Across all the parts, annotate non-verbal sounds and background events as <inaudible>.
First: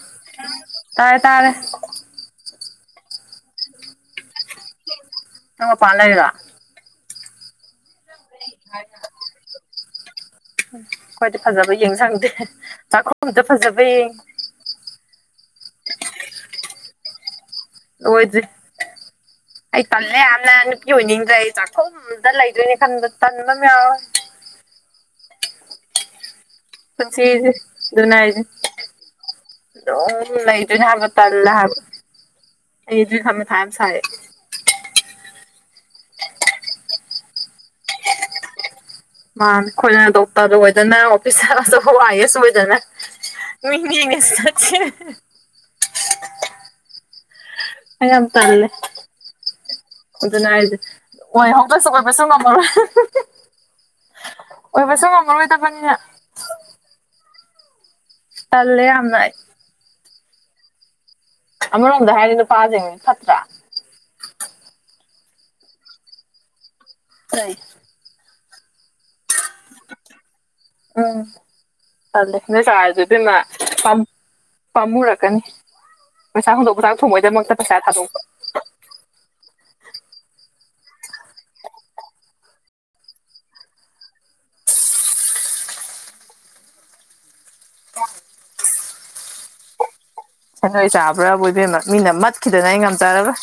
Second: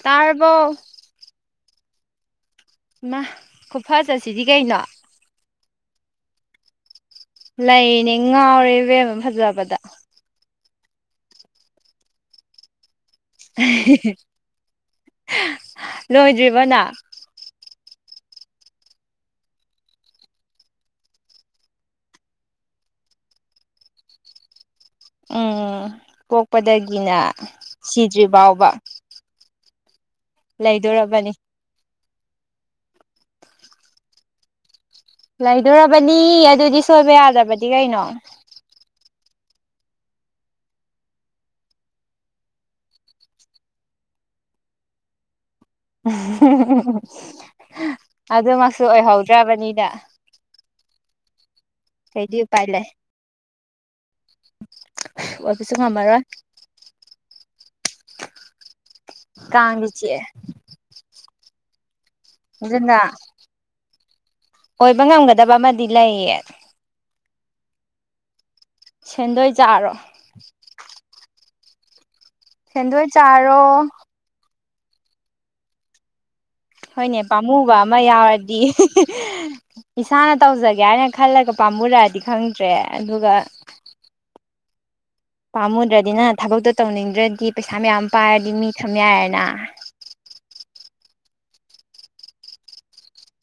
ꯇꯥꯔꯕꯣ ꯍꯦꯜꯣ ꯇꯥꯏ ꯇ ꯏ ꯈꯨꯐ ꯆꯠꯁꯤꯗꯤ ꯀꯩꯅꯣ ꯎ ꯄꯟꯅꯔꯗ ꯂꯩꯅꯦ ꯉꯥꯎꯔꯦ ꯏꯕꯦꯝꯕ ꯐꯖꯕꯗ ꯑꯟꯏꯟꯇꯦꯜꯂꯤꯖꯦꯕꯜ ꯂꯣꯏꯗ꯭ꯔꯤꯕꯅ ꯂꯣꯏꯗ꯭ꯔꯤ ꯑꯟꯑꯣꯗꯤꯕꯜ ꯑꯩ ꯇꯜꯂꯦ ꯌꯥꯝꯅ ꯅꯨꯄꯤ ꯑꯣꯏꯅꯤꯡꯗ꯭ꯔꯦ ꯑꯩ ꯆꯥꯛꯈꯨꯝꯗ ꯂꯩꯗꯣꯏꯅꯦ ꯈꯟꯕ ꯇꯟꯕꯝ ꯌꯥꯎꯋꯦ ꯑꯟꯑꯣꯗꯤꯕꯜ ꯎꯝ ꯄꯣꯛꯄꯗꯒꯤꯅ ꯄꯨꯟꯁꯤꯁꯦ ꯁꯤꯗ꯭ꯔꯤ ꯐꯥꯎꯕ ꯗꯨꯝ ꯂꯩꯗꯨꯏꯅꯦ ꯍꯥꯏꯕ ꯂꯩꯗꯣꯔꯕꯅꯤ ꯇꯜꯂꯦ ꯍꯥꯏꯕ ꯑꯩꯗꯨ ꯊꯝꯃꯦ ꯊꯥꯏꯝ ꯁꯥꯏ ꯂꯩꯗꯣꯔꯕꯅꯤ ꯑꯗꯨꯗꯤ ꯁꯣꯏꯕ ꯌꯥꯗ꯭ꯔꯕꯗꯤ ꯀꯩꯅꯣ ꯃꯥꯅꯦ ꯑꯩꯈꯣꯏꯅ ꯗꯣꯛꯇꯔꯗ ꯑꯣꯏꯗꯅ ꯑꯣꯐꯤꯁꯥꯔ ꯑꯆꯧꯕ ꯑꯥꯏꯌꯦꯁ ꯑꯣꯏꯗꯅ ꯑꯟꯏꯟꯇꯦꯜꯂꯤꯖꯦꯕꯜ ꯑꯩ ꯌꯥꯝ ꯇꯜꯂꯦ ꯑꯗꯨꯃꯛꯁꯨ ꯑꯣꯏꯍꯧꯗ꯭ꯔꯕꯅꯤꯅ ꯑꯣꯏ ꯍꯧꯗꯁꯨ ꯑꯣꯏꯕꯁꯨ ꯀꯩꯗꯤ ꯎꯄꯥꯏ ꯉꯝꯃꯔꯣꯏ ꯂꯩ ꯑꯣꯏꯕꯁꯨ ꯑꯣꯏꯕꯁꯨ ꯉꯝꯃꯔꯣꯏꯗꯕꯅꯤꯅ ꯉꯝꯃꯔꯣꯏ ꯇꯜꯂꯦ ꯌꯥꯝ ꯀꯥꯡꯖꯨ ꯆꯤꯛꯑꯦ ꯑꯃꯔꯣꯝ ꯑꯗꯨꯅ ꯑꯣꯏꯕ ꯉꯝꯒꯗꯕ ꯑꯃꯗꯤ ꯂꯩꯌꯦ ꯀꯩ ꯁꯦꯟꯗꯣꯏ ꯆꯥꯔꯣ ꯎꯝ ꯇꯜꯂꯦ ꯁꯦꯟꯗꯣꯏ ꯆꯥꯔꯁꯨ ꯏꯕꯦꯝꯃ ꯄꯥꯝ ꯄꯃꯨꯔꯀꯅꯤ ꯍꯣꯏꯅꯦ ꯄꯥꯝꯃꯨꯕ ꯑꯃ ꯌꯥꯎꯔꯗꯤ ꯏꯁꯥꯅ ꯇꯧꯖꯒꯦ ꯍꯥꯏꯅ ꯈꯜꯂꯒ ꯄꯥꯝꯃꯨꯔꯛꯑꯗꯤ ꯈꯪꯗ꯭ꯔꯦ ꯑꯗꯨꯒ ꯄꯥꯝꯃꯨꯗ꯭ꯔꯗꯤꯅ ꯊꯕꯛꯇꯣ ꯇꯧꯅꯤꯡꯗ꯭ꯔꯗꯤ ꯄꯩꯁꯥ ꯃꯌꯥꯝ ꯄꯥꯏꯔꯗꯤ ꯃꯤ ꯊꯝ ꯌꯥꯏꯔꯦꯅ ꯑꯟꯑꯣꯗꯤꯕꯜ ꯁꯦꯟꯗꯣꯏ ꯆꯥꯕ꯭ꯔꯥꯕꯨ ꯏꯕꯦꯝꯃ ꯃꯤꯅ ꯃꯠꯈꯤꯗꯅ ꯑꯩ ꯉꯝꯖꯔꯔꯣꯏ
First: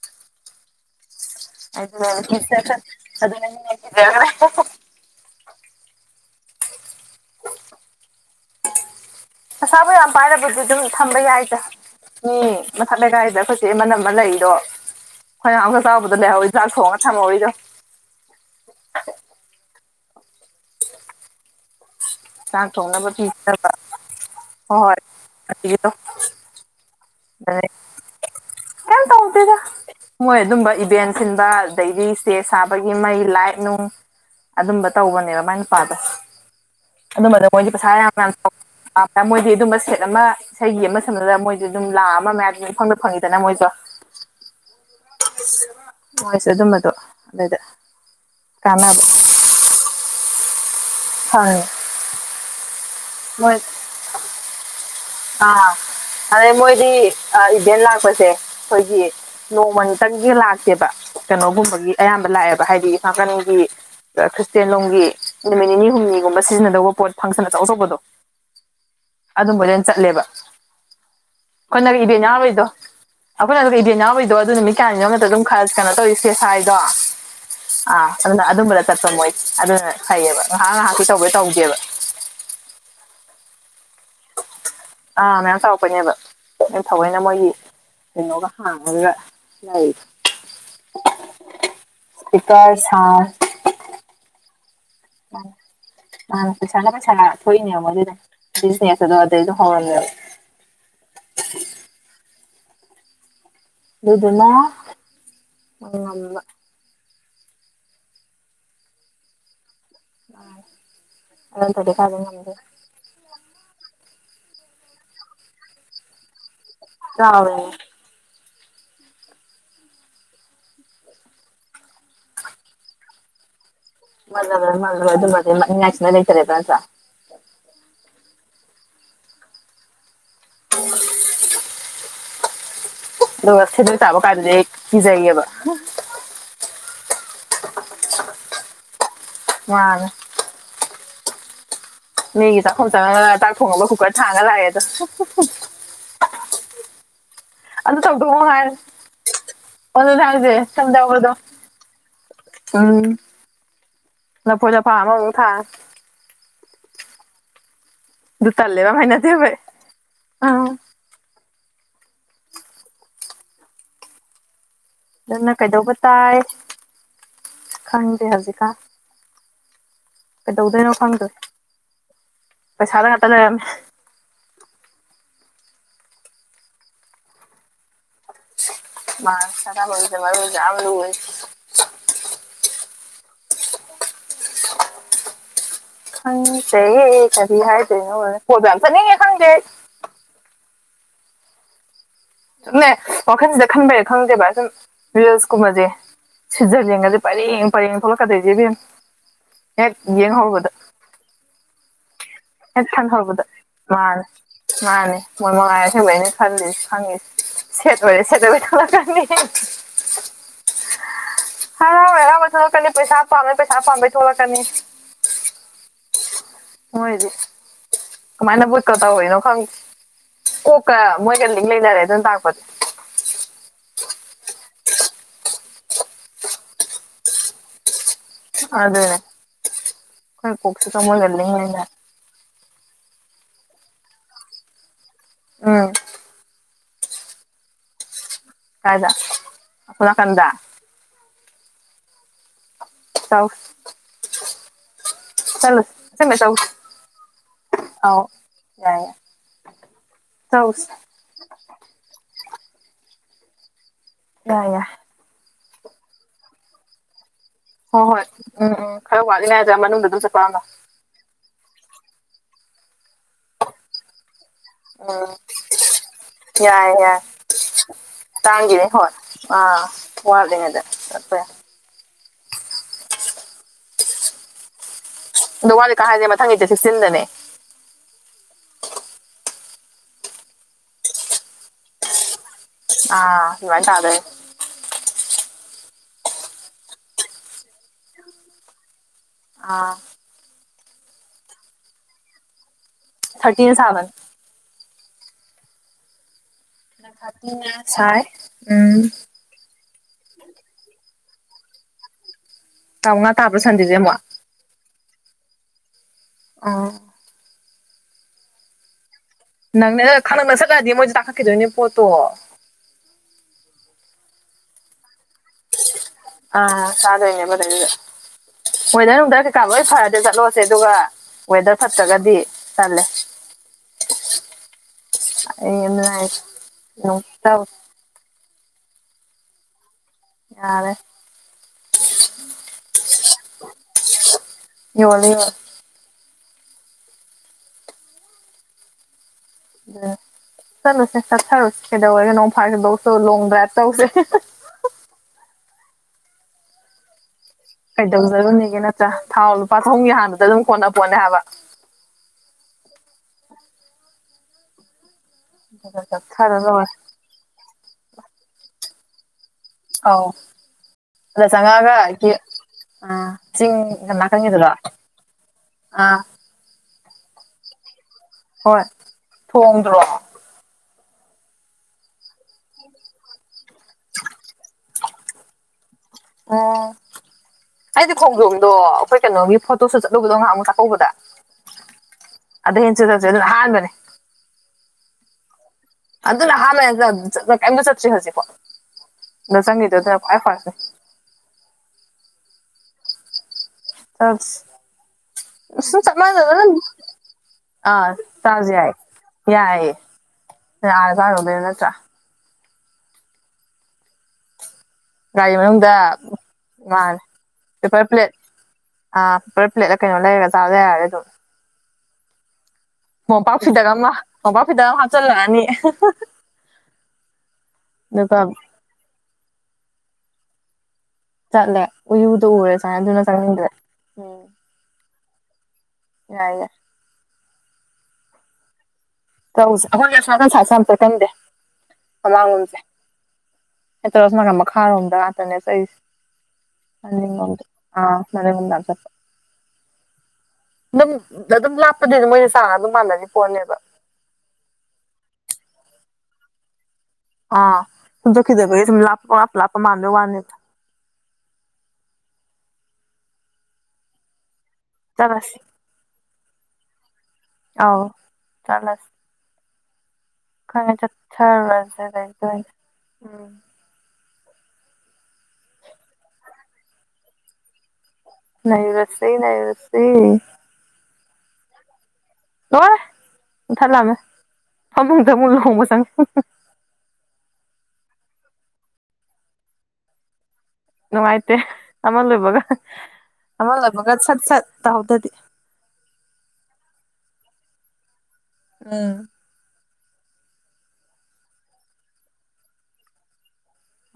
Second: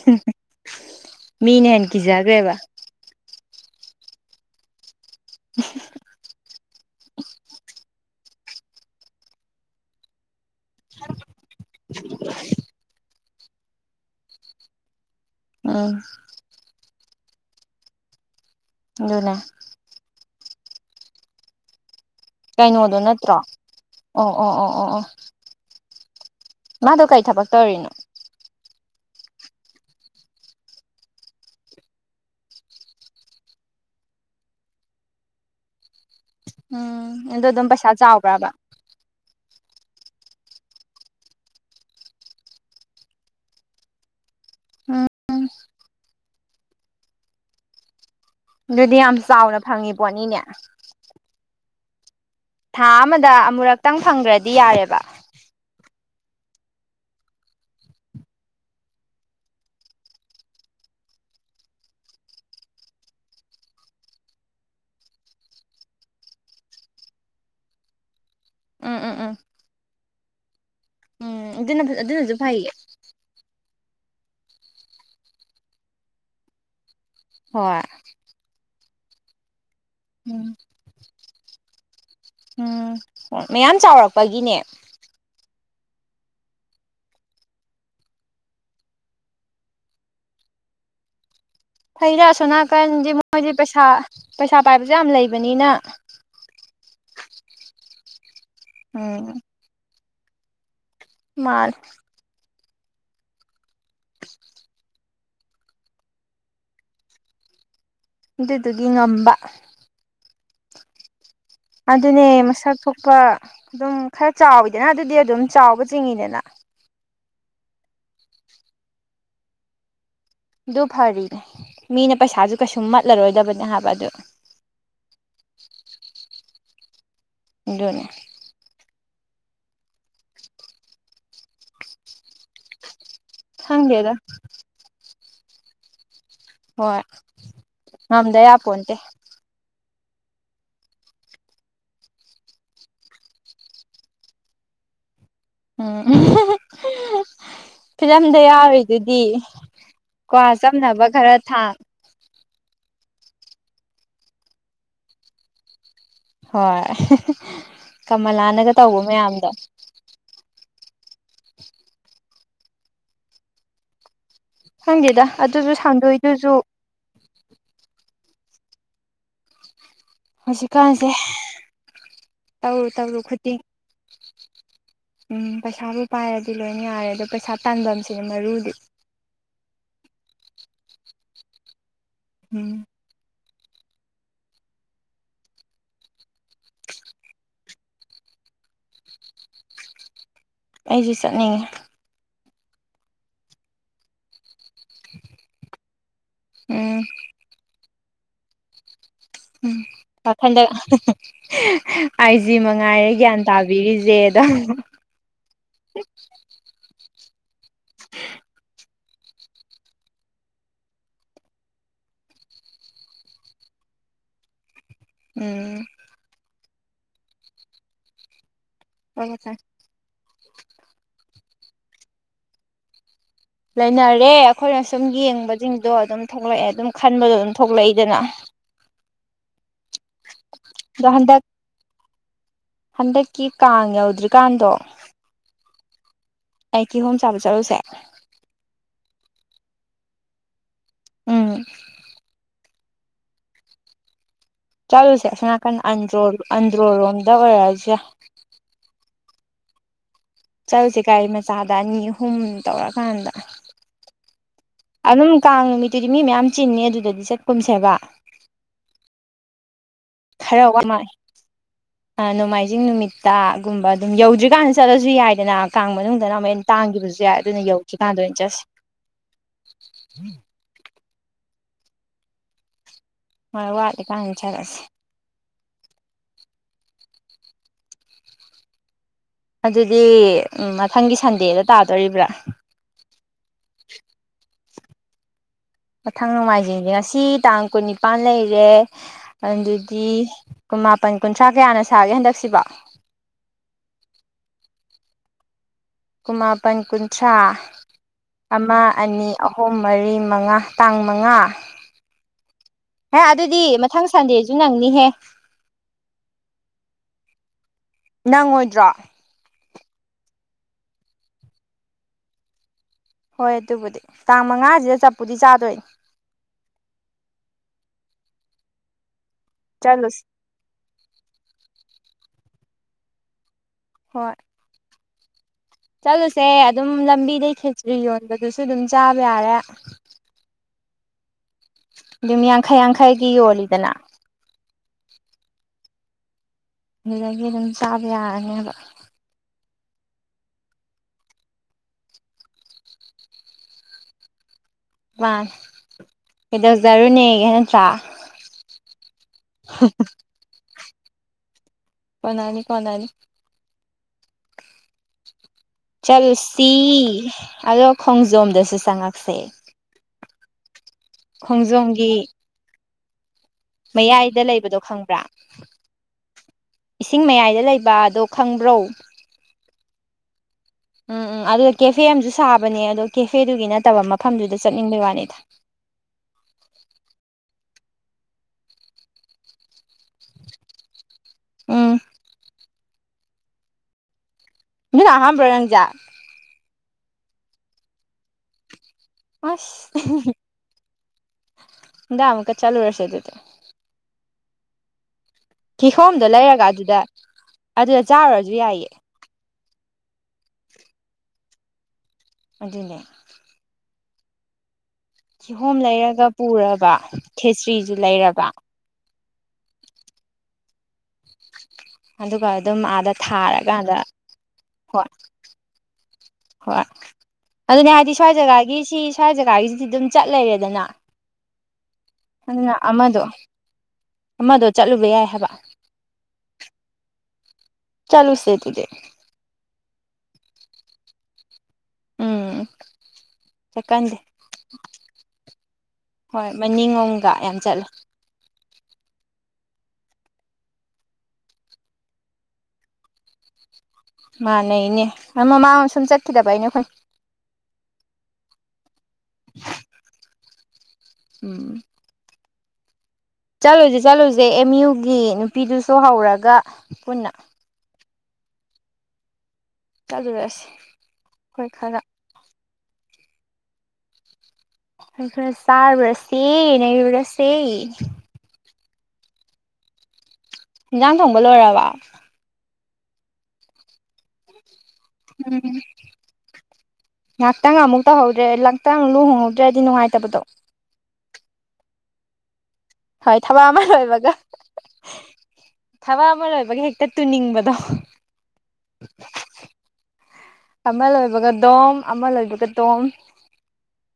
ꯍꯝꯍꯝ ꯑꯟꯏꯟꯇꯦꯜꯂꯤꯖꯦꯕꯜ ꯍꯝꯍꯝ ꯄꯩꯁꯥꯕꯨ ꯌꯥꯝ ꯄꯥꯏꯔꯕꯨꯗꯤ ꯑꯗꯨꯝ ꯊꯝꯕ ꯌꯥꯏꯗ ꯃꯤ ꯃꯊꯛ ꯂꯩꯀꯥꯏꯁꯤꯗ ꯑꯩꯈꯣꯏ ꯆꯦ ꯃꯟꯅꯝꯃ ꯂꯩꯗꯣ ꯈꯣꯏꯅꯥꯌꯥꯝꯒ ꯎꯝ ꯆꯥꯎꯕꯗ ꯂꯩꯍꯧꯋꯤꯖꯥꯛ ꯊꯣꯡ ꯊꯝꯃꯧꯔꯤꯗꯨ ꯑꯗꯨꯅꯦ ꯆꯥꯛ ꯀꯩꯅꯣꯗꯣ ꯊꯣꯡꯅꯕ ꯅꯠꯇ꯭ꯔꯣ ꯄꯤꯖꯕ ꯑꯣ ꯑꯣ ꯑꯣ ꯍꯣꯏ ꯑꯣ ꯍꯣꯏ ꯑꯣ ꯑꯗꯨꯒꯤꯗꯣ ꯃꯥꯗꯣ ꯀꯩ ꯊꯕꯛ ꯇꯧꯔꯤꯅꯣ ꯀꯦꯝ ꯇꯧꯗꯦꯗ ꯃꯣꯏ ꯑꯗꯨꯝꯕ ꯏꯚꯦꯟ ꯁꯤꯟꯗ ꯑꯗꯩꯗꯤ ꯏꯁꯇꯦꯖ ꯁꯥꯕꯒꯤ ꯃꯩ ꯂꯥꯏꯠ ꯅꯨꯡ ꯑꯗꯨꯝꯕ ꯇꯧꯕꯅꯦꯕ ꯃꯥꯏ ꯅꯨꯄꯥꯗꯨ ꯎꯝ ꯑꯗꯣ ꯑꯗꯨꯝꯕꯗ ꯑꯗꯨꯝ ꯃꯣꯏꯗꯤ ꯄꯩꯁꯥ ꯌꯥꯝ ꯆꯥꯎꯕ꯭ꯔꯕ ꯌꯥꯝ ꯃꯣꯏꯗꯤ ꯑꯗꯨꯝꯕ ꯁꯦꯠ ꯑꯃ ꯏꯁꯩꯒꯤ ꯑꯃ ꯁꯝꯅꯗ ꯃꯣꯏꯗꯨ ꯑꯗꯨꯝ ꯂꯥꯛ ꯑꯃ ꯃꯌꯥꯗ ꯑꯗꯨꯝ ꯏꯐꯪꯗ ꯐꯪꯉꯤꯗꯅ ꯃꯣꯏꯁꯨ ꯎꯝ ꯍꯣꯏꯁꯦ ꯑꯗꯨꯝꯕꯗꯣ ꯑꯗꯨꯏꯗ ꯑꯗꯨꯗꯤ ꯌꯥꯝ ꯆꯥꯎꯅ ꯐꯪꯉꯤ ꯄꯣꯠꯅꯤꯅꯦ ꯐꯪꯏ ꯊꯥ ꯑꯃꯗ ꯑꯃꯨꯔꯛꯇꯪ ꯐꯪꯒ꯭ꯔꯗꯤ ꯌꯥꯔꯦꯕ ꯑꯥ ꯑꯗꯩ ꯃꯣꯏꯗꯤ ꯑ ꯏꯚꯦꯟ ꯂꯥꯛꯄꯁꯦ ꯑꯩꯈꯣꯏꯒꯤ ꯅꯣꯡꯃ ꯇꯪꯒꯤ ꯂꯥꯛꯇꯦꯕ ꯀꯩꯅꯣꯒꯨꯝꯕꯒꯤ ꯑꯌꯥꯝꯕ ꯂꯥꯛꯑꯦꯕ ꯍꯥꯏꯗꯤꯐꯥꯡꯒꯟꯒꯤ ꯈ꯭ꯔꯤꯁꯇꯦꯟꯂꯣꯝꯒꯤ ꯅꯨꯃꯤꯠ ꯅꯤꯅꯤ ꯍꯨꯝꯅꯤꯒꯨꯝꯕ ꯁꯤꯖꯤꯟꯅꯗꯧꯕ ꯄꯣꯠ ꯐꯪꯁꯟ ꯑꯆꯧ ꯑꯆꯧꯕꯗꯣ ꯎꯝ ꯎꯝ ꯎꯝ ꯑꯗꯨꯝꯕ ꯖꯦ ꯆꯠꯂꯦꯕ ꯎꯝ ꯑꯗꯨꯅ ꯑꯩꯈꯣꯏꯅꯒ ꯏꯕꯦꯟ ꯑꯗꯨꯅꯁꯨ ꯌꯥꯎꯔꯨꯏꯗꯨ ꯐꯩꯌꯦ ꯑꯩꯈꯣꯏꯅ ꯑꯩꯗꯤ ꯏꯅꯥꯎꯏꯗꯣ ꯑꯗꯨ ꯅꯨꯃꯤꯠ ꯀꯌꯥꯅꯤꯅꯛꯇ ꯑꯗꯨꯝ ꯈꯔ ꯀꯩꯅꯣ ꯇꯧꯔꯤꯁꯦ ꯁꯥꯏꯗꯣ ꯍꯣꯏ ꯑ ꯑꯗꯨꯅ ꯑꯗꯨꯕꯨꯂ ꯆꯔꯄꯝ ꯍꯣꯏ ꯑꯗꯨ ꯐꯩꯌꯦꯕ ꯎꯝ ꯉꯥꯏꯍꯥꯛ ꯉꯥꯏꯍꯥꯛꯀꯤ ꯇꯧꯕꯒꯦ ꯇꯧꯒꯦꯕ ꯄꯒꯤꯅꯦ ꯊꯣꯛꯄꯅꯦꯕ ꯊꯑꯣꯏꯅ ꯃꯣꯏꯒꯤ ꯀꯩꯅꯣꯒ ꯍꯥꯡꯉꯒ ꯂꯩꯌꯦ ꯐꯩꯗ ꯁꯣꯅꯥꯀꯟ ꯁꯥꯎꯟ ꯃꯣꯏ ꯄꯩꯁꯥ ꯄꯩꯁꯥ ꯄꯥꯏꯕꯁꯨ ꯌꯥꯝ ꯂꯩꯕꯅꯤꯅ ꯃꯥꯥꯟ ꯄꯩꯁꯥꯅ ꯄꯩꯁꯥ ꯊꯣꯛꯏꯅꯦ ꯃꯣꯏ ꯑꯗꯨꯗ ꯕꯤꯖꯤꯅꯦꯁ ꯑꯗꯣ ꯑꯗꯩꯗꯣ ꯍꯧꯔꯝꯃꯦꯕ ꯃꯥ ꯗꯨꯗꯨꯅ ꯎꯝꯕ ꯑꯗꯨꯗꯨꯒꯤ ꯉꯝꯕ ꯑ ꯑꯗꯨꯅꯦ ꯃꯁꯛ ꯊꯣꯛꯄ ꯑꯗꯨꯝ ꯈꯔ ꯆꯥꯎꯋꯤꯗꯅ ꯑꯗꯨꯗꯤ ꯑꯗꯨꯝ ꯆꯥꯎꯕ ꯆꯤꯡꯉꯤꯗꯅ ꯌꯥ ꯑꯗꯨ ꯐꯔꯤꯅꯦ ꯃꯤꯅ ꯄꯩꯁꯥꯁꯨ ꯀꯩꯁꯨꯝ ꯃꯠꯂꯔꯣꯏꯗꯕꯅꯦ ꯍꯥꯏꯕ ꯑꯗꯨ ꯃ ꯃ ꯑꯗꯨ ꯃꯆ ꯃ ꯂꯩꯇꯔꯦꯕ꯭ꯔ ꯑꯗꯨꯅꯦ ꯎ ꯑꯗꯨꯒ ꯁꯤꯗ ꯈꯪꯗꯦꯗ ꯆꯥꯕ ꯀꯥꯟꯗꯗꯤ ꯑꯩ ꯀꯤꯖꯩꯌꯦꯕ ꯍꯣꯏ ꯉꯝꯗ ꯌꯥꯄꯣꯟꯇꯦ ꯑ ꯃꯤꯒꯤ ꯆꯥꯛꯈꯨꯝ ꯆꯪꯉ ꯆꯥꯛ ꯊꯣꯡꯉꯒ ꯀꯨꯀꯔ ꯊꯥꯡꯉ ꯂꯥꯛꯑꯦꯗ ꯎꯝ ꯑꯗꯨ ꯇꯧꯗꯧ ꯐꯤꯂꯝꯗ ꯉꯥꯏꯔꯦ ꯌꯥꯎꯔꯤꯗꯨꯗꯤ ꯑꯗꯨꯅꯦ ꯀ꯭ ꯍꯥꯏꯁꯦ ꯆꯝꯅꯕ ꯁꯝꯗꯕꯗꯣ ꯈꯔ ꯊꯥꯡ ꯎꯝ ꯂꯐꯨ ꯆꯐ ꯑꯃꯃꯨꯛ ꯊꯥ ꯍꯣꯏ ꯑꯗꯨ ꯀꯃꯂꯥꯅꯒ ꯇꯜꯂꯦꯕ ꯌꯥꯝ ꯇꯧꯕ ꯍꯩꯅꯗꯦꯕ ꯃꯌꯥꯝꯗꯣ ꯑꯩ ꯑꯥ <inaudible> <unintelligible> ꯈꯪꯗꯦꯗ ꯑꯗꯨꯅ ꯑꯗꯨꯁꯨ ꯀꯩꯗꯧꯕ ꯇꯥꯏ ꯁꯥꯟꯗꯣꯏꯗꯨꯁꯨ ꯈꯪꯗꯦ ꯍꯧꯖꯤꯛꯀꯥꯟ ꯀꯩꯗꯧꯗꯣꯏꯅꯣ ꯍꯧꯖꯤꯛꯀꯥꯟꯁꯦ ꯈꯪꯗ꯭ꯔꯦ ꯇꯧꯔꯨ ꯄꯩꯁꯥꯗ ꯇꯧꯔꯨ ꯉꯥꯛꯇ ꯈꯨꯗꯤꯡ ꯂꯩꯔꯝꯃꯦ ꯎꯝ ꯄꯩꯁꯥꯕꯨ ꯄꯥꯏꯔꯗꯤ ꯂꯣꯏ ꯌꯥꯔꯦ ꯑꯗꯣ ꯄꯩꯁꯥ ꯇꯥꯟꯐꯝꯁꯦ ꯃꯔꯨꯗꯤ ꯃꯥꯔꯁꯔꯔꯖꯔ ꯑꯣꯏ ꯎꯝ ꯈꯪ ꯀꯦ ꯀꯔꯤ ꯍꯥꯏ ꯀꯣꯏꯝ ꯅ ꯈꯪ ꯀ ꯑꯩꯁꯨ ꯆꯠ ꯅꯉ ꯅꯦ ꯋꯥꯈꯜꯁꯤꯗ ꯈꯟꯕꯩꯔ ꯈꯪꯗꯦꯕ ꯁꯨꯝ ꯔꯤꯜꯁꯀꯨꯝꯕꯁꯦ ꯁꯤꯖꯔ ꯎꯝ ꯌꯦꯒꯗꯤ ꯄꯔꯦꯡ ꯄꯔꯦꯡ ꯊ ꯊꯣꯛꯂꯛꯀꯗꯩꯗꯒꯤꯦ ꯐ ꯎꯝ ꯑꯈꯗ ꯑꯩꯁꯤ ꯍꯦꯛ ꯃꯉꯥꯏꯔ ꯒ꯭ꯌꯥꯟ ꯈꯟꯍꯧꯕꯗ ꯇꯥꯕꯤꯔꯤꯁꯦ ꯃꯥꯅꯦ ꯑꯗꯣ ꯃꯥꯅꯦ ꯃꯣꯏ ꯁꯦꯠꯕꯨꯔꯤ ꯁꯦꯇꯕꯨ ꯊꯂꯅꯤ ꯍꯥꯏ ꯍꯕ ꯊꯂ ꯄꯩꯁꯥ ꯄꯥꯝ ꯄꯩꯁꯥ ꯄꯥꯝ ꯊꯂ ꯀ ꯎꯝ ꯃꯣꯏꯗꯤ ꯀꯃꯥꯏꯅ ꯕꯨꯠꯀ ꯇꯧꯔꯤꯅꯣ ꯈꯪ ꯀꯣꯛꯀ ꯃꯣꯏ ꯂꯩ ꯂꯩꯔꯦ ꯑꯗꯨꯥꯛꯄꯗꯤ ꯂꯩꯅꯔꯦ ꯑꯩꯈꯣꯏꯅ ꯁꯨꯝ ꯌꯦꯡꯕꯁꯤꯡꯗꯣ ꯑꯗꯨꯝ ꯊꯣꯛꯂꯛꯑꯦ ꯑꯗꯨꯝ ꯈꯟꯕꯗꯣ ꯑꯗꯨꯝ ꯊꯣꯛꯂꯛꯏꯗꯅ ꯀꯣꯏ ꯄꯣꯛꯁꯨ ꯇ ꯑꯗꯣ ꯃ ꯂꯩ ꯍꯟꯗꯛ ꯂꯩꯅ ꯍꯟꯗꯛꯀꯤ ꯀꯥꯡ ꯌꯧꯗ꯭ꯔꯤꯀꯥꯟꯗꯣ ꯎꯝ ꯑꯩ ꯀꯤꯍꯣꯝ ꯆꯥꯕ ꯆꯠꯔꯨꯁꯦ ꯀꯥꯏꯗ ꯐꯅꯥ ꯀꯟꯗ ꯎꯝ ꯇꯥꯎ ꯆꯠꯂꯨꯁꯦ ꯑꯁꯣ ꯅꯥꯀꯟ ꯑꯟꯗ꯭ꯔꯣ ꯆꯧꯁꯤ ꯑꯟꯗ꯭ꯔꯣꯔꯣꯝꯗ ꯑꯣꯏꯔꯛꯁꯦ ꯑ ꯆꯠꯂꯨꯁꯦ ꯒꯥꯔꯤ ꯃꯆꯥꯗ ꯑꯅꯤ ꯑꯍꯨꯝ ꯇꯧꯔꯀꯥꯟꯗ ꯌꯥ ꯌꯥ ꯑꯗꯨꯝ ꯀꯥꯡ ꯅꯨꯃꯤꯠꯇꯨꯗꯤ ꯃꯤ ꯃꯌꯥꯝ ꯆꯤꯟꯅꯤ ꯑꯗꯨꯗꯗꯤ ꯁꯦ ꯍꯣꯏ ꯍꯣꯏ ꯎꯝ ꯎꯝ ꯈꯔ ꯋꯥꯠꯂꯤꯉꯖꯥ ꯃꯅꯨꯡꯗ ꯑꯗꯨꯝ ꯆꯠꯄꯔꯝꯗꯣ ꯈꯔ ꯋꯥꯃ ꯅꯣꯡꯃꯥꯏꯖꯤꯡ ꯅꯨꯃꯤꯠꯇ ꯒꯨꯝꯕ ꯑꯗꯨꯝ ꯌꯧꯗ꯭ꯔꯤ ꯖꯤꯀꯥꯟꯗ ꯆꯠꯂꯁꯨ ꯎꯝ ꯌꯥꯏꯗꯅ ꯀꯥꯡ ꯃꯅꯨꯡꯗꯅ ꯃꯦꯟ ꯇꯥꯡꯈꯤꯕꯁꯨ ꯌꯥꯏ ꯑꯗꯨꯅ ꯌꯧꯁꯤꯀꯥꯟꯗ ꯑꯣꯏꯅ ꯆꯠꯁꯤ ꯇꯥꯡꯒꯤꯅꯤ ꯍꯣꯏ ꯑꯥ ꯋꯥꯠꯂꯤꯉꯩꯗ ꯆꯠꯄ ꯌꯥ ꯍꯣꯏ ꯋꯥꯠꯂꯤꯀꯥꯟ ꯆꯠꯂꯁꯦ ꯑ ꯋꯥꯂꯤꯀꯥ ꯍꯥꯏꯁꯦ ꯃꯊꯪꯒꯤ ꯆꯦꯛꯆꯟꯗꯅꯦ ꯑꯗꯨꯗꯤ ꯃꯊꯪꯒꯤ ꯁꯟꯗꯦꯗ ꯇꯥꯗꯣꯔꯤꯕ꯭ꯔꯥ ꯑꯥ ꯑꯗꯨꯃꯥꯏꯅ ꯇꯥꯗꯣꯏꯅꯦ ꯃꯊꯪ ꯅꯣꯡꯃꯥꯏꯖꯤꯡꯁꯦ ꯉꯁꯤ ꯇꯥꯡ ꯀꯨꯟꯅꯤꯄꯥꯜ ꯂꯩꯔꯦ ꯑꯥ ꯑꯗꯨꯗꯤ ꯀꯨꯟ ꯃꯥꯄꯟ ꯀꯨꯟꯊ꯭ꯔꯥ ꯀꯌꯥꯅ ꯁꯥꯒꯦ ꯍꯟꯗꯛꯁꯤꯕ ꯊꯔꯇꯤ ꯁꯦꯕꯦꯟ ꯀꯃꯥ ꯃꯥꯄꯟ ꯀꯨꯟꯊ꯭ꯔꯥ ꯁꯥꯏ ꯑꯃ ꯎꯝ ꯑꯅꯤ ꯑꯍꯨꯝ ꯃꯔꯤ ꯃꯉꯥ ꯇꯥꯡꯉ ꯃꯉꯥ ꯑꯦ ꯇꯥꯃꯉꯥ ꯇꯥꯕ꯭ꯔꯥ ꯑꯗꯨꯗꯤ ꯁꯟꯗꯦꯁꯦ ꯃꯊꯪ ꯑꯃꯨꯛ ꯁꯟꯗꯦꯁꯨ ꯅꯪꯅꯤꯍꯦ ꯑꯥ ꯅꯪꯉꯣꯏꯗ꯭ꯔꯣ ꯅꯪꯅ ꯈꯗꯪꯅ ꯁꯠꯂꯛꯑꯗꯤ ꯃꯣꯏꯁꯨ ꯇꯥꯈꯠꯈꯤꯗꯣꯏꯅꯦ ꯄꯣꯠꯇꯣ ꯍꯣꯏ ꯑꯗꯨꯕꯨꯗꯤ ꯇꯥꯡ ꯃꯉꯥꯁꯤꯗ ꯆꯞ ꯑ ꯁꯥꯗ ꯏꯅꯦ ꯃꯗ ꯃꯣꯏꯗꯥꯅ ꯎꯗ ꯩꯀꯥ ꯂꯣꯏ ꯆꯠꯂꯨꯁꯤ ꯐꯔꯗꯤꯦ ꯆꯠꯂꯣꯁꯦ ꯑꯗꯨꯒ ꯋꯦꯗꯔ ꯐꯠꯇ꯭ꯔꯒꯗꯤ ꯇꯜꯂꯦ ꯍꯣꯏ ꯑꯩ ꯑꯗꯨꯅ ꯍꯥꯏꯁꯦ ꯆꯠꯂꯨꯁꯦ ꯑꯗꯨꯝ ꯂꯝꯕꯤꯗꯩ ꯈꯦꯇ꯭ꯔꯤ ꯌꯣꯟꯕꯗꯨꯁꯨ ꯑꯗꯨꯝ ꯆꯥꯕ ꯌꯥꯔꯦ ꯑꯗꯦ ꯌꯨꯝ ꯌꯥꯡꯈꯩ ꯌꯥꯡꯈꯩꯒꯤ ꯌꯣꯜꯂꯤꯗꯅ ꯌꯣꯜꯂꯦ ꯌꯣꯜꯂꯦ ꯑꯗꯨꯗꯒꯤ ꯑꯗꯨꯝ ꯆꯥꯕ ꯌꯥꯔꯅꯦꯕ ꯎꯝ ꯆꯠꯂꯨꯁꯦ ꯆꯠꯊꯔꯨꯁꯤ ꯀꯩꯗꯧꯔꯦꯒ ꯅꯣꯡ ꯐꯥꯁꯤꯗꯧꯁꯨ ꯂꯣꯡ ꯗ꯭ꯔꯥꯏꯚ ꯇꯧꯁꯦ ꯃꯥ ꯏꯗ ꯔꯅꯤ ꯀꯩꯗꯧꯖꯔꯨꯅꯦꯒꯦ ꯅꯠꯇ꯭ꯔꯥ ꯊꯥꯎ ꯂꯨꯄꯥ ꯊꯣꯡꯒꯤ ꯍꯥꯟꯕꯗ ꯑꯗꯨꯝ ꯁꯣꯟꯅꯄꯣꯠꯅꯦ ꯍꯥꯏꯕ ꯀꯅꯥꯅꯤ ꯀꯅꯥꯅꯤ ꯑꯗꯨꯒ ꯆꯠꯊꯔ ꯆꯠꯂꯨꯁꯤ ꯂꯣꯏꯔꯦ ꯑꯗꯣ ꯈꯣꯡꯖꯣꯝꯗꯁꯨ ꯆꯪꯉꯛꯁꯦ ꯈꯣꯡꯖꯣꯝꯒꯤ <unintelligible> ꯆꯤꯡ ꯃꯌꯥꯏꯗ ꯅꯀꯟꯒꯤꯗꯨꯔꯣ ꯂꯩꯕꯗꯣ ꯈꯪꯕ꯭ꯔꯥ ꯏꯁꯤꯡ ꯃꯌꯥꯏꯗ ꯂꯩꯕ ꯑꯣ ꯍꯣꯏ ꯊꯣꯡꯗ꯭ꯔꯣ ꯎꯝ ꯎꯝ ꯑꯗꯨꯗ ꯀꯦꯐꯦ ꯑꯃꯁꯨ ꯁꯥꯕꯅꯦ ꯑꯗꯣ ꯀꯦꯐꯦꯗꯨꯒꯤ ꯅꯠꯇꯦ ꯐꯠꯇꯕ ꯃꯐꯝꯗꯨꯗ ꯆꯠꯅꯤꯡꯕꯩ ꯋꯥꯅꯤꯗ ꯍꯥꯏꯗꯤ ꯈꯣꯡꯖꯣꯝꯗꯣ ꯑꯩꯈꯣꯏ ꯀꯩꯅꯣꯒꯤ ꯐꯣꯇꯣꯁꯨ ꯆꯠꯂꯨꯕꯗꯣ ꯅꯍꯥꯟꯃꯨꯛ ꯆꯥꯛꯀꯧꯕꯗ ꯎꯝ ꯑꯗꯨ ꯍꯥꯏ ꯃꯅꯦ <unintelligible> ꯃꯤꯅ ꯑꯍꯥꯟꯕ꯭ꯔꯣ ꯔꯪꯖꯥ ꯑꯗꯨꯅ ꯑꯍꯥꯟꯕꯅꯤ ꯀꯩꯝꯇ ꯆꯠꯇ꯭ꯔꯤ ꯍꯧꯖꯤꯛꯐꯥꯎ ꯅ ꯆꯪꯒꯗ ꯑꯁ ꯑꯗꯨꯅ ꯀꯥꯏ ꯐꯔꯁꯦ ꯗꯥ ꯑꯃꯀ ꯆꯥꯂꯨ ꯔꯁꯦꯠꯇꯗꯤ ꯇ ꯀꯤꯍꯣꯝꯗꯣ ꯆꯃꯅ ꯂꯩꯔꯒ ꯑꯗꯨꯗ ꯑꯗꯨꯗ ꯑꯥ ꯆꯥꯔꯨꯔꯁꯨ ꯌꯥꯏꯌꯦ ꯇꯥꯖꯦꯏ ꯌꯥꯏꯑꯌꯦ ꯑꯥꯔ ꯀꯥꯔ ꯑꯣꯏꯗꯅ ꯅꯠꯇ꯭ꯔꯥ ꯑꯖꯤꯅꯦ ꯒꯥꯔꯤ ꯀꯤꯍꯣꯝ ꯃꯅꯨꯡꯗ ꯂꯩꯔꯒ ꯄꯨꯔꯕ ꯃꯥꯅꯦ ꯈꯦꯁꯇ꯭ꯔꯤꯖ ꯂꯩꯔꯕ ꯑ ꯄꯨ ꯄ꯭ꯂꯦꯂ ꯀꯩꯅꯣ ꯂꯩꯦꯒ ꯆꯗꯦ ꯍꯥꯏꯦ ꯑꯗꯨꯣ ꯑꯗꯨꯗ ꯀꯗꯦ ꯑꯗꯨꯝ ꯑꯥꯗ ꯃꯣꯝꯄꯥꯛ ꯐꯤꯗꯛ ꯊꯥꯔꯀꯥꯟꯗ ꯑꯃ ꯃꯣꯝꯄꯥꯛ ꯐꯤꯗꯛ ꯑꯃ ꯍꯣꯏ ꯍꯥꯞꯆꯤꯜꯂꯛꯑꯅꯤ ꯍꯣꯏ ꯑꯗꯨꯅꯦ ꯍꯥꯏꯗꯤ ꯁ꯭ꯋꯥꯏ ꯑꯗꯨꯒ ꯖꯒꯥꯒꯤꯁꯤ ꯁ꯭ꯋꯥꯏ ꯖꯒꯥꯒꯤꯁꯤꯗꯤ ꯑꯗꯨꯝ ꯆꯠ ꯂꯩꯔꯦꯗꯅ ꯆꯠꯂꯦ ꯎꯌꯨꯗꯣ ꯑꯗꯨꯅ ꯎꯔꯦ ꯁꯨꯃꯥꯏꯅ ꯑꯃꯗꯣ ꯑꯗꯨꯅ ꯆꯪꯅꯤꯡꯗ꯭ꯔꯦ ꯑꯃꯗꯣ ꯆꯠꯂꯨꯕ ꯌꯥꯏ ꯍꯥꯏꯕ ꯒꯦ ꯆꯂꯨꯁꯦ ꯇꯨꯗꯦ ꯇꯧꯁꯦ ꯑꯩꯈꯣꯏ ꯑꯁꯥ ꯀꯟꯁꯥꯁꯨ ꯌꯥꯝ ꯆꯠꯀꯟꯗꯦ ꯎꯝ ꯃꯃꯥꯡꯂꯣꯝꯁꯦ ꯍꯦ ꯆꯠꯀꯟꯗꯦ ꯇꯔꯣꯁ ꯅꯥꯀꯟ ꯃꯈꯥꯔꯣꯝꯗ ꯉꯥꯛꯇꯅꯦ ꯆ ꯑꯩꯁꯦ ꯍꯣꯏ ꯃꯅꯤꯡꯂꯣꯝꯒ ꯌꯥꯝ ꯃꯅꯤꯗ ꯆꯠꯂꯦ ꯑ ꯃꯅꯤ ꯃ ꯆꯄ ꯑꯗꯨꯝ ꯑꯗꯨꯝ ꯂꯥꯞꯄꯗꯒꯤꯅꯦ ꯃꯣꯏꯁ ꯆꯥꯡꯅ ꯑꯗꯨꯝ ꯃꯥꯟꯅꯔꯤ ꯄꯣꯠꯅꯦꯕ ꯃꯥꯥꯟꯅꯩꯅꯦ ꯑꯃꯃꯥꯡ ꯑꯃ ꯁꯨꯝ ꯆꯠꯈꯤꯗꯕ ꯑꯅꯦ ꯑꯩꯈꯣꯏ ꯗꯣ ꯀꯗ ꯂꯄ ꯂꯄ ꯃꯥꯅꯂꯣ ꯃꯥꯅꯤ ꯎꯝ ꯆꯠꯂꯨꯁꯦ ꯆꯠꯂꯨꯁꯦ ꯑꯦꯝ ꯌꯨꯒꯤ ꯆꯠꯂꯁꯤ ꯅꯨꯄꯤꯗꯨꯁꯨ ꯍꯧꯔꯒ ꯄꯨꯟꯅ ꯑꯥꯎ ꯆꯂꯁ ꯆꯠꯂꯨꯔꯁꯤ ꯈꯪꯉ ꯆꯠ ꯑꯩꯈꯣꯏ ꯆꯔ ꯈꯔ ꯎꯝ ꯑꯩꯣꯏ ꯈꯔ ꯆꯥꯔꯨꯔꯁꯦ ꯅꯔꯨꯨꯔꯁꯦ ꯅꯩꯔꯁꯤ ꯅꯩꯔꯁꯤ ꯏꯟꯖꯥꯡ ꯊꯣꯡꯕ ꯂꯣꯏꯔꯕ ꯂꯣꯏ ꯏꯊꯠ ꯂꯥꯛꯑꯃꯦ ꯐꯃꯨꯡꯗ ꯑꯃꯨ ꯎꯝ ꯂꯨꯍꯣꯡꯕ ꯆꯪ ꯉꯥꯏꯍꯥꯛꯇꯪ ꯑꯃꯨꯛ ꯇꯧꯍꯧꯗ꯭ꯔꯦ ꯉꯥꯏꯥꯛꯇꯪ ꯂꯨꯍꯣꯡꯍꯧꯗ꯭ꯔꯦꯗꯤ ꯅꯨꯡꯉꯥꯏꯇꯕꯗꯣ ꯅꯨꯡꯉꯥꯏꯇꯦ ꯑꯃ ꯂꯣꯏꯕꯒ ꯍ ꯊꯕ ꯑꯃ ꯑꯃꯥꯏ ꯂꯣꯏꯕꯒ ꯑꯣꯏꯕꯒ ꯁꯠ ꯁꯠ ꯇꯧꯍꯧꯗꯗꯤ ꯊꯕ ꯑꯃ ꯑꯣꯏꯕꯒꯤ ꯍꯦꯛꯇ ꯇꯨꯅꯤꯡꯕꯗꯣ ꯎꯝ ꯑꯃ ꯂꯣꯏꯕꯒ ꯗꯣꯝ ꯑꯃ ꯂꯣꯏꯕꯒ ꯇꯣꯝ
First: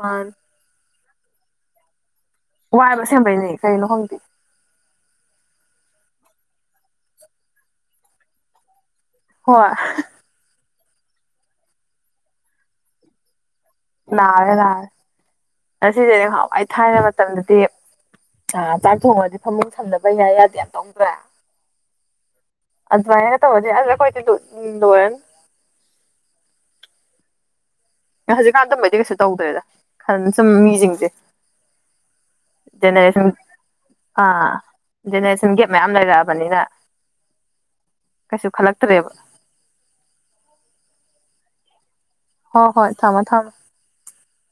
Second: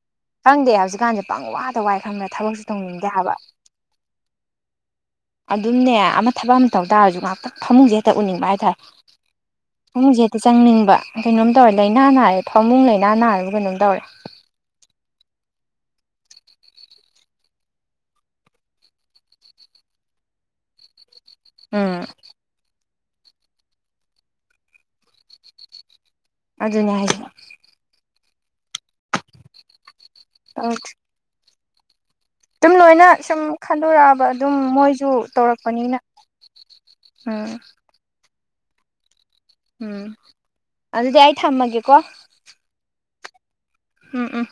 ꯃꯥꯅꯤ ꯈꯪꯗꯦ ꯍꯧꯖꯤꯛ ꯀꯥꯟꯁꯦ ꯄꯪ ꯋꯥꯗ ꯋꯥꯏ ꯈꯪꯗ꯭ꯔ ꯊꯕꯛꯁꯨ ꯋꯥꯏꯕ ꯇꯧꯅꯤꯡꯗꯦ ꯍꯥꯏꯕ ꯑꯁꯦꯡꯕꯩꯅꯦ ꯀꯩꯅꯣ ꯈꯪꯗꯦ ꯑꯗꯨꯝꯅꯦ ꯑꯃ ꯊꯕꯛ ꯑꯃ ꯇꯧ ꯇꯥꯔꯁꯨ ꯉꯍꯥꯛꯇ ꯐꯃꯨꯡꯁꯦ ꯍꯦꯛꯇ ꯎꯅꯤꯡꯕ ꯍꯥꯏꯇꯥꯔꯦ ꯍꯣꯏ ꯍꯧꯨꯡꯁꯦꯛꯇ ꯆꯪꯅꯤꯡꯕ ꯀꯩꯅꯣꯝ ꯇꯧꯔꯦ ꯂꯥꯏꯅꯥ ꯅꯥꯏꯔꯦ ꯐꯃꯨꯡ ꯂꯅꯥ ꯅꯥꯔ ꯅ ꯇꯧꯔꯦ ꯉꯁꯤꯁꯦꯅꯦ ꯍꯥꯟꯋꯥꯏ ꯊꯥꯏꯅ ꯃꯇꯝꯗꯗꯤ ꯑ ꯆꯥꯛ ꯊꯣꯡꯉꯗꯤ ꯐꯃꯨꯡ ꯊꯝꯗꯅꯕ ꯑꯌꯥ ꯌꯥꯗꯦ ꯌꯥꯝ ꯇꯧꯗ꯭ꯔꯥ ꯎꯝ ꯑꯗꯨ ꯑꯗꯨꯃ ꯈ ꯇ ꯍꯧꯖꯦ ꯑꯗꯨꯈꯣꯏꯗꯤ ꯂ ꯂꯋꯅ ꯑꯗꯨꯅꯦ ꯍꯥꯏ ꯍꯧꯖꯤꯛꯀꯥꯟꯗ ꯃꯩꯗꯤ ꯀꯩꯁꯨ ꯇꯧꯗ꯭ꯔꯦꯗ ꯈ ꯁꯨꯝ ꯇꯧ ꯃꯤꯁꯤꯡꯁꯦ ꯑꯗꯨꯝ ꯂꯣꯏꯅ ꯖꯦꯅꯦꯔꯦꯁꯟ ꯁꯨꯝ ꯈꯟꯗꯣꯔꯛꯑꯕ ꯑꯥ ꯑꯗꯨꯝ ꯃꯣꯏꯁꯨ ꯖꯦꯅꯦꯔꯦꯁꯟ ꯒꯦꯞ ꯃꯌꯥꯝ ꯇꯧꯔꯛꯄꯅꯤꯅ ꯂꯩꯔꯛꯑꯕꯅꯤꯅ ꯎꯝ ꯀꯩꯁꯨ ꯈꯜꯂꯛꯇ꯭ꯔꯦꯕ ꯎꯝ ꯑꯜꯗꯤꯦ ꯍꯥꯏꯥꯏꯇ ꯑꯃꯒ ꯍꯣ ꯍꯣꯏ ꯊꯝꯃꯣ ꯊꯝꯃꯃꯦꯣ ꯎꯝ ꯎꯝ